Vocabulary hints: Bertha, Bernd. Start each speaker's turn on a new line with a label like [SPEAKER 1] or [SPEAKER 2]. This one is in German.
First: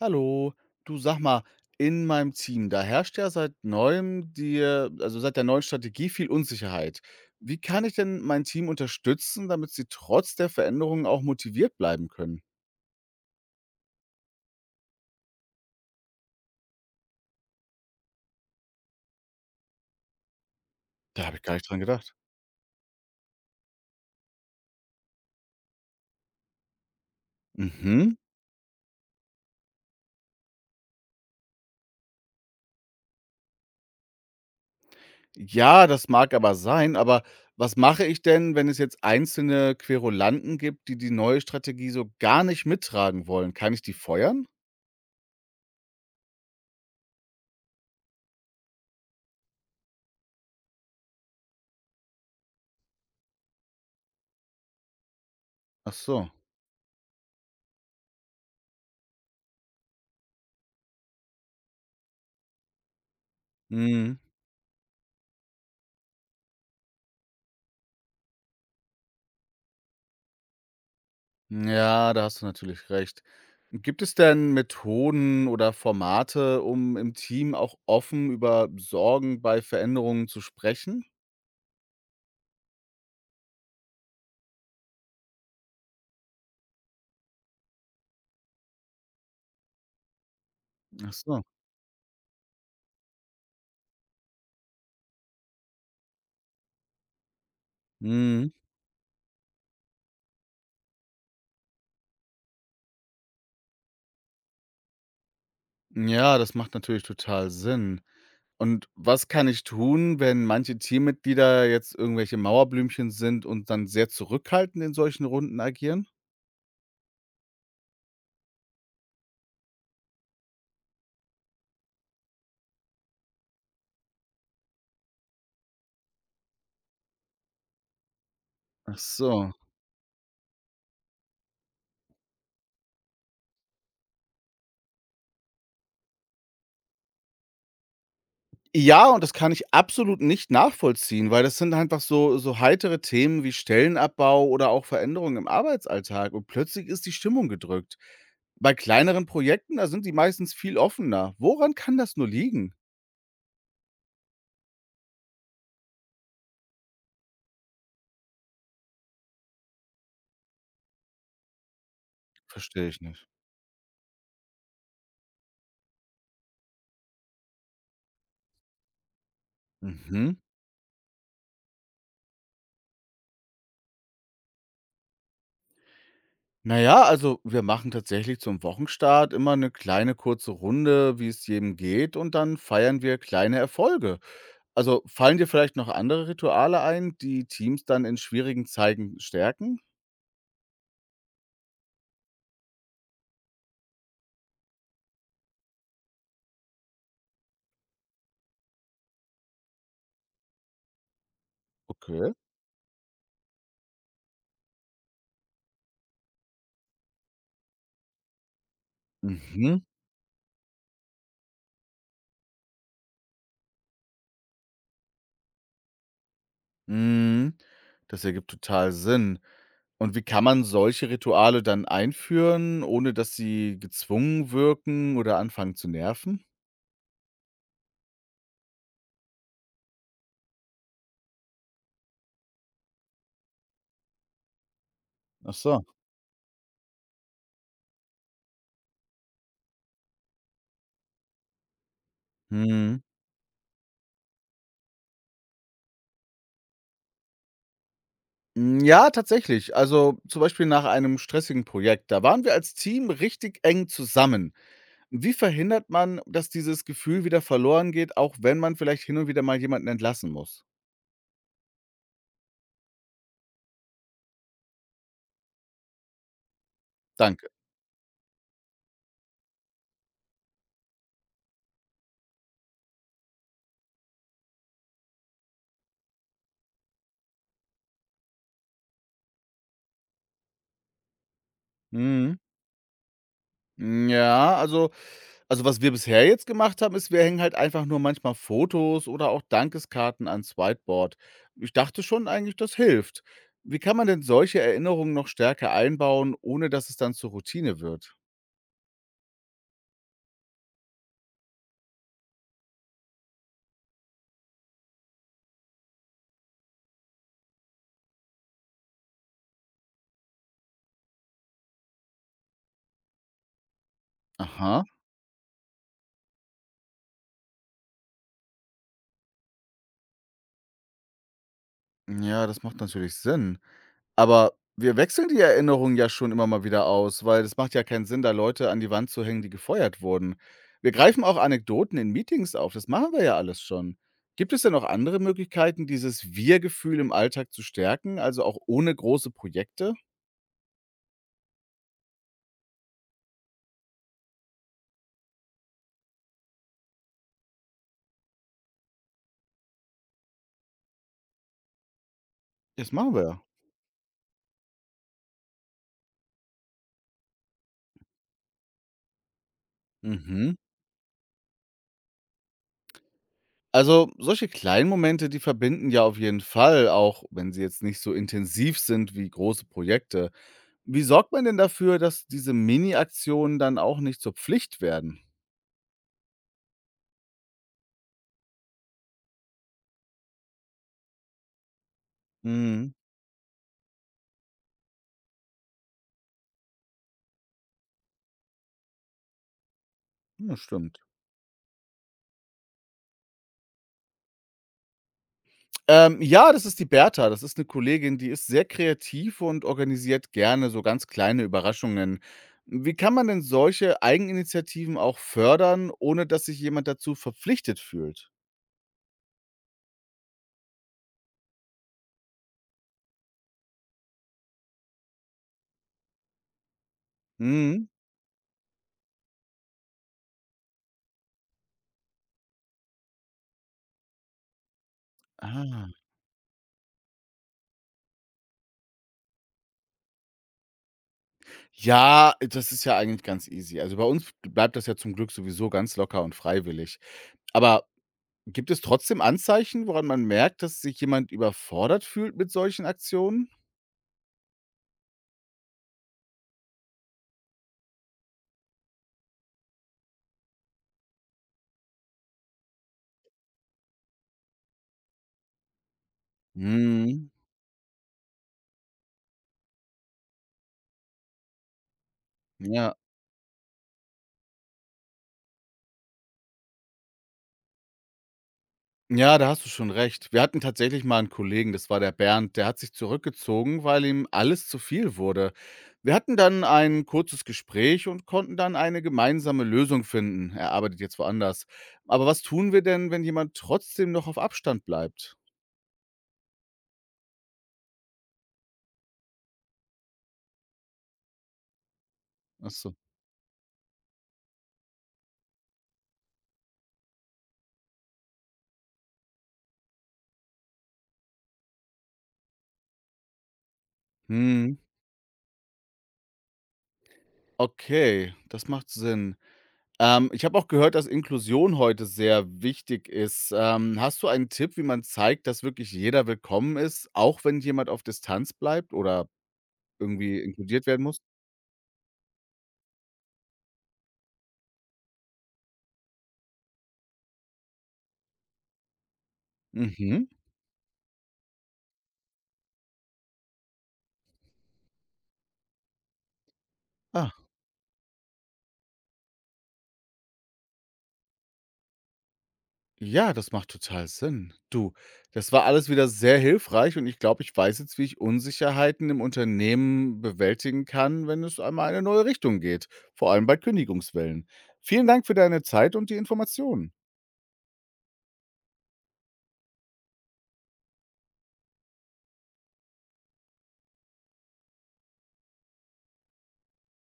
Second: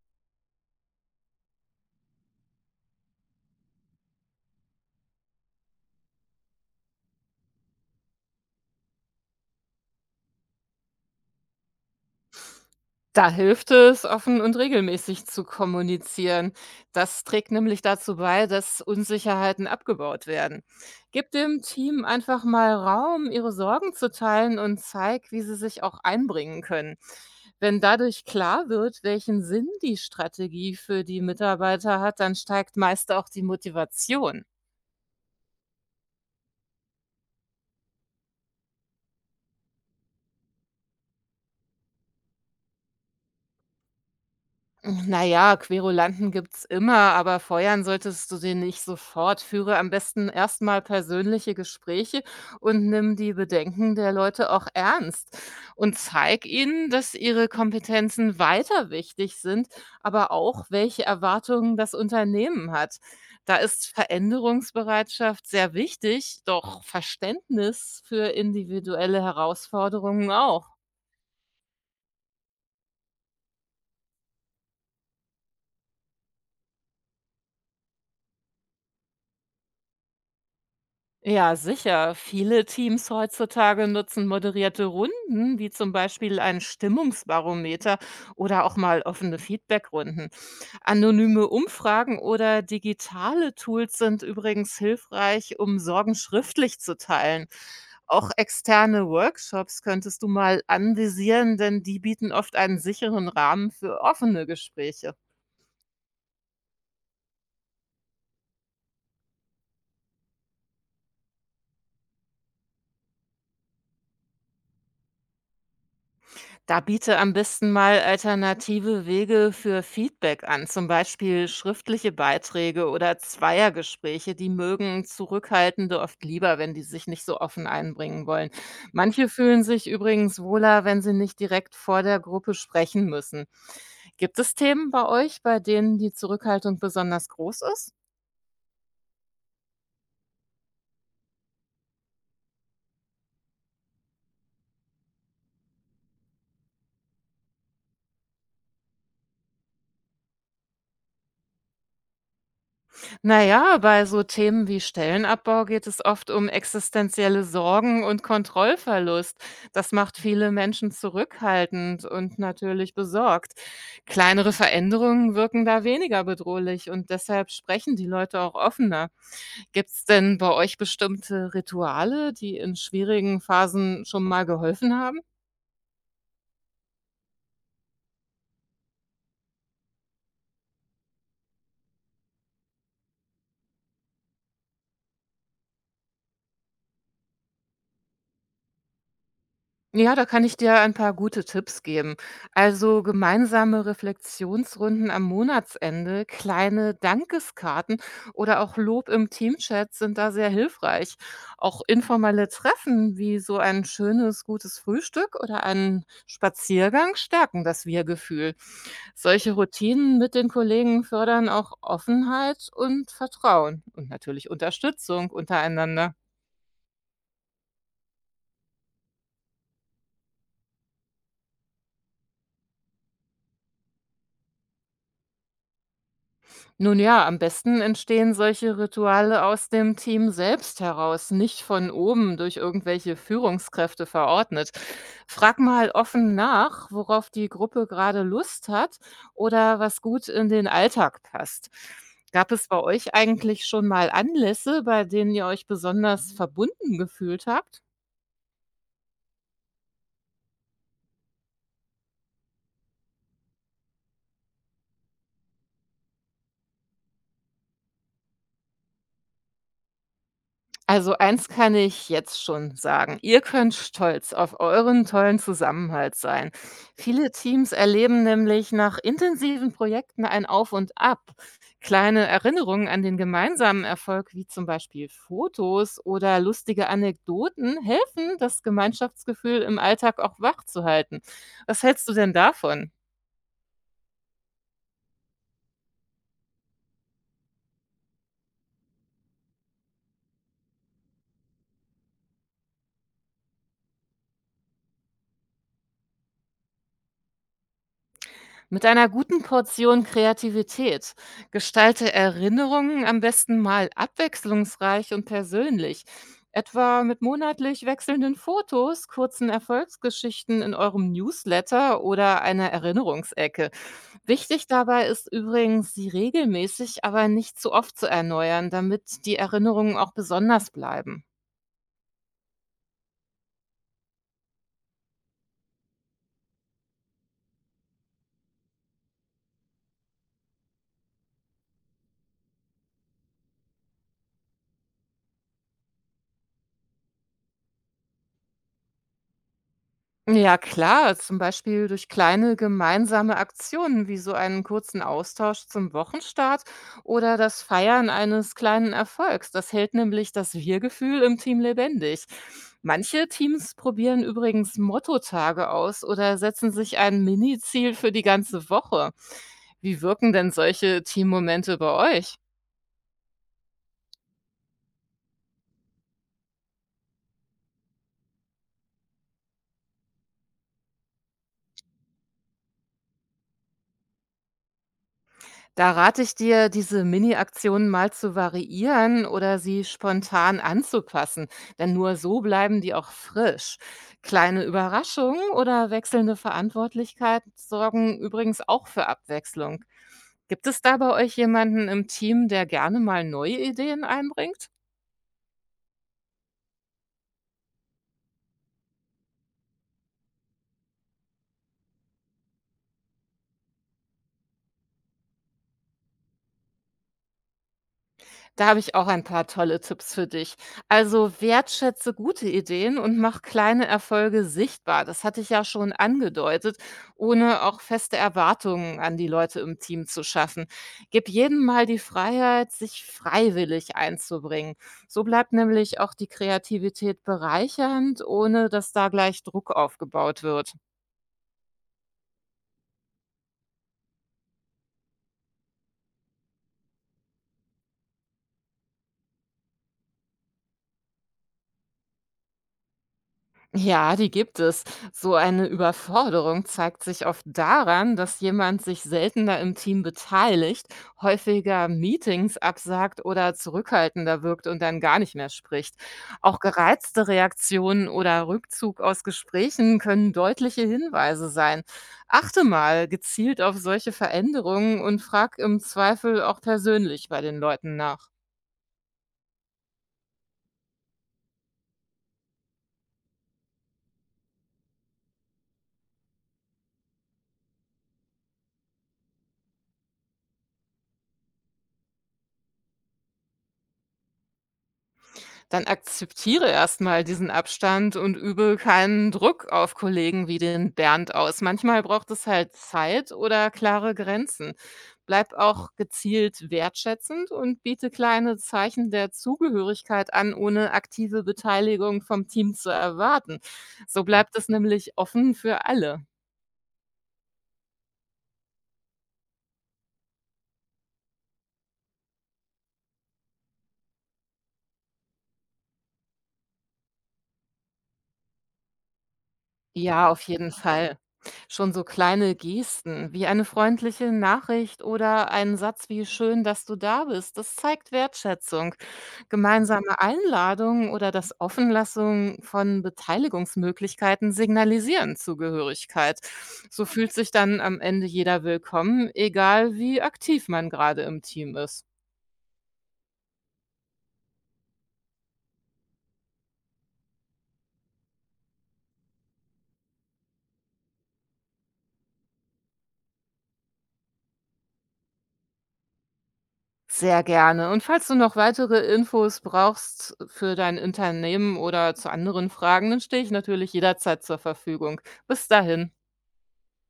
[SPEAKER 1] Hallo, du, sag mal, in meinem Team, da herrscht ja seit neuem die, also seit der neuen Strategie viel Unsicherheit. Wie kann ich denn mein Team unterstützen, damit sie trotz der Veränderungen auch motiviert bleiben können?
[SPEAKER 2] Da hilft es, offen und regelmäßig zu kommunizieren. Das trägt nämlich dazu bei, dass Unsicherheiten abgebaut werden.
[SPEAKER 1] Da
[SPEAKER 2] Gib
[SPEAKER 1] habe ich gar
[SPEAKER 2] dem
[SPEAKER 1] nicht dran
[SPEAKER 2] Team
[SPEAKER 1] gedacht.
[SPEAKER 2] einfach mal Raum, ihre Sorgen zu teilen und zeig, wie sie sich auch einbringen können. Wenn
[SPEAKER 1] Mhm.
[SPEAKER 2] dadurch klar wird, welchen Sinn die Strategie für die Mitarbeiter hat, dann steigt meist auch die Motivation.
[SPEAKER 1] Ja, das mag aber sein, aber was mache ich denn, wenn es jetzt einzelne Querulanten gibt, die neue Strategie so gar nicht mittragen wollen? Kann ich die feuern?
[SPEAKER 2] Na ja, Querulanten gibt's immer, aber feuern solltest du den nicht sofort. Führe am besten erstmal persönliche Gespräche und nimm die Bedenken der Leute auch ernst
[SPEAKER 1] Ach
[SPEAKER 2] und
[SPEAKER 1] so.
[SPEAKER 2] zeig ihnen, dass ihre Kompetenzen weiter wichtig sind, aber auch, welche Erwartungen das Unternehmen hat. Da ist
[SPEAKER 1] Mhm.
[SPEAKER 2] Veränderungsbereitschaft sehr wichtig, doch Verständnis für individuelle Herausforderungen auch.
[SPEAKER 1] Ja, da hast du natürlich recht. Gibt es denn Methoden oder Formate, um im Team auch offen über Sorgen bei Veränderungen zu sprechen?
[SPEAKER 2] Ja, sicher. Viele Teams heutzutage nutzen moderierte Runden, wie zum Beispiel ein Stimmungsbarometer oder auch mal offene Feedbackrunden.
[SPEAKER 1] Ach so.
[SPEAKER 2] Anonyme Umfragen oder digitale Tools sind übrigens hilfreich, um Sorgen schriftlich zu teilen. Auch
[SPEAKER 1] Mhm.
[SPEAKER 2] externe Workshops könntest du mal anvisieren, denn die bieten oft einen sicheren Rahmen für offene Gespräche.
[SPEAKER 1] Ja, das macht natürlich total Sinn. Und was kann ich tun, wenn manche Teammitglieder jetzt irgendwelche Mauerblümchen sind und dann sehr zurückhaltend in solchen Runden agieren?
[SPEAKER 2] Da biete am besten mal alternative Wege für Feedback an, zum Beispiel schriftliche Beiträge oder Zweiergespräche. Die mögen Zurückhaltende oft lieber, wenn die sich nicht so offen einbringen wollen.
[SPEAKER 1] Ach
[SPEAKER 2] Manche
[SPEAKER 1] so.
[SPEAKER 2] fühlen sich übrigens wohler, wenn sie nicht direkt vor der Gruppe sprechen müssen. Gibt es Themen bei euch, bei denen die Zurückhaltung besonders groß ist?
[SPEAKER 1] Ja, und das kann ich absolut nicht nachvollziehen, weil das sind einfach so heitere Themen wie Stellenabbau oder auch Veränderungen im Arbeitsalltag und plötzlich ist die Stimmung gedrückt. Bei kleineren Projekten, da sind die meistens viel offener. Woran kann das nur liegen?
[SPEAKER 2] Na ja, bei so Themen wie Stellenabbau geht es oft um existenzielle Sorgen und Kontrollverlust. Das macht viele Menschen zurückhaltend und
[SPEAKER 1] Verstehe
[SPEAKER 2] natürlich
[SPEAKER 1] ich nicht.
[SPEAKER 2] besorgt. Kleinere Veränderungen wirken da weniger bedrohlich und deshalb sprechen die Leute auch offener. Gibt es
[SPEAKER 1] Mhm.
[SPEAKER 2] denn bei euch bestimmte Rituale, die in schwierigen Phasen schon mal geholfen haben?
[SPEAKER 1] Naja, also wir machen tatsächlich zum Wochenstart immer eine kleine kurze Runde, wie es jedem geht, und dann feiern wir kleine Erfolge. Also fallen dir vielleicht noch andere Rituale ein, die Teams dann in schwierigen Zeiten stärken?
[SPEAKER 2] Ja, da kann ich dir ein paar gute Tipps geben. Also gemeinsame Reflexionsrunden am Monatsende, kleine Dankeskarten oder auch Lob im Teamchat sind da sehr hilfreich. Auch
[SPEAKER 1] Okay.
[SPEAKER 2] informelle Treffen wie so ein schönes, gutes Frühstück oder einen Spaziergang stärken das Wir-Gefühl. Solche
[SPEAKER 1] Mhm,
[SPEAKER 2] Routinen mit den Kollegen fördern auch Offenheit und Vertrauen und natürlich Unterstützung untereinander.
[SPEAKER 1] mhm. Das ergibt total Sinn. Und wie kann man solche Rituale dann einführen, ohne dass sie gezwungen wirken oder anfangen zu nerven?
[SPEAKER 2] Nun ja, am besten entstehen solche Rituale aus dem Team selbst heraus, nicht von oben durch irgendwelche Führungskräfte verordnet.
[SPEAKER 1] Ach
[SPEAKER 2] Frag
[SPEAKER 1] so.
[SPEAKER 2] mal offen nach, worauf die Gruppe gerade Lust hat oder was gut in den Alltag passt. Gab es bei
[SPEAKER 1] Mhm.
[SPEAKER 2] euch eigentlich schon mal Anlässe, bei denen ihr euch besonders verbunden gefühlt habt?
[SPEAKER 1] Hm, ja, tatsächlich. Also, zum Beispiel nach einem stressigen Projekt, da waren wir als Team richtig eng zusammen. Wie verhindert man, dass dieses Gefühl wieder verloren geht, auch wenn man vielleicht hin und wieder mal jemanden entlassen muss?
[SPEAKER 2] Also eins kann ich jetzt schon sagen. Ihr könnt stolz auf euren tollen Zusammenhalt sein. Viele
[SPEAKER 1] Danke.
[SPEAKER 2] Teams erleben nämlich nach intensiven Projekten ein Auf und Ab. Kleine Erinnerungen an den gemeinsamen Erfolg, wie zum Beispiel Fotos oder lustige Anekdoten, helfen, das Gemeinschaftsgefühl im Alltag auch wachzuhalten. Was hältst du denn
[SPEAKER 1] Mhm.
[SPEAKER 2] davon?
[SPEAKER 1] Hm, ja, also was wir bisher jetzt gemacht haben, ist, wir hängen halt einfach nur manchmal Fotos oder auch Dankeskarten ans Whiteboard. Ich dachte schon eigentlich, das hilft. Wie kann man denn solche Erinnerungen noch stärker einbauen, ohne dass es dann zur Routine wird?
[SPEAKER 2] Mit einer guten Portion Kreativität. Gestalte Erinnerungen am besten mal abwechslungsreich und persönlich, etwa mit monatlich wechselnden Fotos, kurzen Erfolgsgeschichten in eurem Newsletter oder einer Erinnerungsecke. Wichtig
[SPEAKER 1] Aha.
[SPEAKER 2] dabei ist übrigens, sie regelmäßig, aber nicht zu oft zu erneuern, damit die Erinnerungen auch besonders bleiben.
[SPEAKER 1] Ja, das macht natürlich Sinn. Aber wir wechseln die Erinnerungen ja schon immer mal wieder aus, weil das macht ja keinen Sinn, da Leute an die Wand zu hängen, die gefeuert wurden. Wir greifen auch Anekdoten in Meetings auf, das machen wir ja alles schon. Gibt es denn noch andere Möglichkeiten, dieses Wir-Gefühl im Alltag zu stärken, also auch ohne große Projekte?
[SPEAKER 2] Ja klar, zum Beispiel durch kleine gemeinsame Aktionen wie so einen kurzen Austausch zum Wochenstart oder das Feiern eines kleinen Erfolgs. Das hält nämlich das Wir-Gefühl im Team lebendig.
[SPEAKER 1] Das machen wir,
[SPEAKER 2] Manche
[SPEAKER 1] ja.
[SPEAKER 2] Teams probieren übrigens Mottotage aus oder setzen sich ein Mini-Ziel für die ganze Woche. Wie wirken denn
[SPEAKER 1] Mhm.
[SPEAKER 2] solche Teammomente bei euch?
[SPEAKER 1] Also, solche kleinen Momente, die verbinden ja auf jeden Fall, auch wenn sie jetzt nicht so intensiv sind wie große Projekte. Wie sorgt man denn dafür, dass diese Mini-Aktionen dann auch nicht zur Pflicht werden?
[SPEAKER 2] Da rate ich dir, diese Mini-Aktionen mal zu variieren oder sie spontan anzupassen, denn nur so bleiben
[SPEAKER 1] Mhm.
[SPEAKER 2] die auch frisch. Kleine Überraschungen oder wechselnde Verantwortlichkeiten sorgen übrigens auch für Abwechslung.
[SPEAKER 1] Ja,
[SPEAKER 2] Gibt es da
[SPEAKER 1] stimmt.
[SPEAKER 2] bei euch jemanden im Team, der gerne mal neue Ideen einbringt?
[SPEAKER 1] Ja, das ist die Bertha. Das ist eine Kollegin, die ist sehr kreativ und organisiert gerne so ganz kleine Überraschungen. Wie kann man denn solche Eigeninitiativen auch fördern, ohne dass sich jemand dazu verpflichtet fühlt?
[SPEAKER 2] Da habe ich auch ein paar tolle Tipps für dich. Also wertschätze gute Ideen und mach kleine Erfolge sichtbar. Das hatte ich ja schon angedeutet, ohne auch
[SPEAKER 1] Mhm.
[SPEAKER 2] feste Erwartungen an die Leute im Team zu schaffen. Gib jedem mal die Freiheit, sich freiwillig einzubringen. So bleibt
[SPEAKER 1] Ah.
[SPEAKER 2] nämlich auch die Kreativität bereichernd, ohne dass da gleich Druck aufgebaut wird.
[SPEAKER 1] Ja, das ist ja eigentlich ganz easy. Also bei uns bleibt das ja zum Glück sowieso ganz locker und freiwillig. Aber gibt es trotzdem Anzeichen, woran man merkt, dass sich jemand überfordert fühlt mit solchen Aktionen?
[SPEAKER 2] Ja, die gibt es. So eine Überforderung zeigt sich oft daran, dass jemand sich seltener im Team beteiligt, häufiger Meetings absagt oder zurückhaltender wirkt und dann gar nicht mehr spricht. Auch gereizte
[SPEAKER 1] Mhm.
[SPEAKER 2] Reaktionen oder Rückzug aus Gesprächen können deutliche Hinweise sein. Achte
[SPEAKER 1] Ja.
[SPEAKER 2] mal gezielt auf solche Veränderungen und frag im Zweifel auch persönlich bei den Leuten nach.
[SPEAKER 1] Ja, da hast du schon recht. Wir hatten tatsächlich mal einen Kollegen, das war der Bernd, der hat sich zurückgezogen, weil ihm alles zu viel wurde. Wir hatten dann ein kurzes Gespräch und konnten dann eine gemeinsame Lösung finden. Er arbeitet jetzt woanders. Aber was tun wir denn, wenn jemand trotzdem noch auf Abstand bleibt?
[SPEAKER 2] Dann akzeptiere erstmal diesen Abstand und übe keinen Druck auf Kollegen wie den Bernd aus. Manchmal braucht es
[SPEAKER 1] Ach
[SPEAKER 2] halt
[SPEAKER 1] so.
[SPEAKER 2] Zeit oder klare Grenzen. Bleib auch gezielt wertschätzend und biete kleine Zeichen der Zugehörigkeit an, ohne aktive Beteiligung vom Team zu erwarten. So bleibt es
[SPEAKER 1] Mhm.
[SPEAKER 2] nämlich offen für alle.
[SPEAKER 1] Okay, das macht Sinn. Ich habe auch gehört, dass Inklusion heute sehr wichtig ist. Hast du einen Tipp, wie man zeigt, dass wirklich jeder willkommen ist, auch wenn jemand auf Distanz bleibt oder
[SPEAKER 2] Ja,
[SPEAKER 1] irgendwie
[SPEAKER 2] auf jeden
[SPEAKER 1] inkludiert werden
[SPEAKER 2] Fall.
[SPEAKER 1] muss?
[SPEAKER 2] Schon so kleine Gesten wie eine freundliche Nachricht oder ein Satz wie schön, dass du da bist, das zeigt Wertschätzung. Gemeinsame
[SPEAKER 1] Mhm.
[SPEAKER 2] Einladungen oder das Offenlassen von Beteiligungsmöglichkeiten signalisieren Zugehörigkeit. So fühlt
[SPEAKER 1] Ah,
[SPEAKER 2] sich dann am Ende jeder willkommen, egal wie aktiv man gerade im Team ist.
[SPEAKER 1] ja, das macht total Sinn. Du, das war alles wieder sehr hilfreich und ich glaube, ich weiß jetzt, wie ich Unsicherheiten im Unternehmen bewältigen kann, wenn es einmal in eine neue Richtung geht, vor allem bei Kündigungswellen. Vielen Dank für deine Zeit und die Informationen.
[SPEAKER 2] Sehr gerne. Und falls du noch weitere Infos brauchst für dein Unternehmen oder zu anderen Fragen, dann stehe ich natürlich jederzeit zur Verfügung. Bis dahin.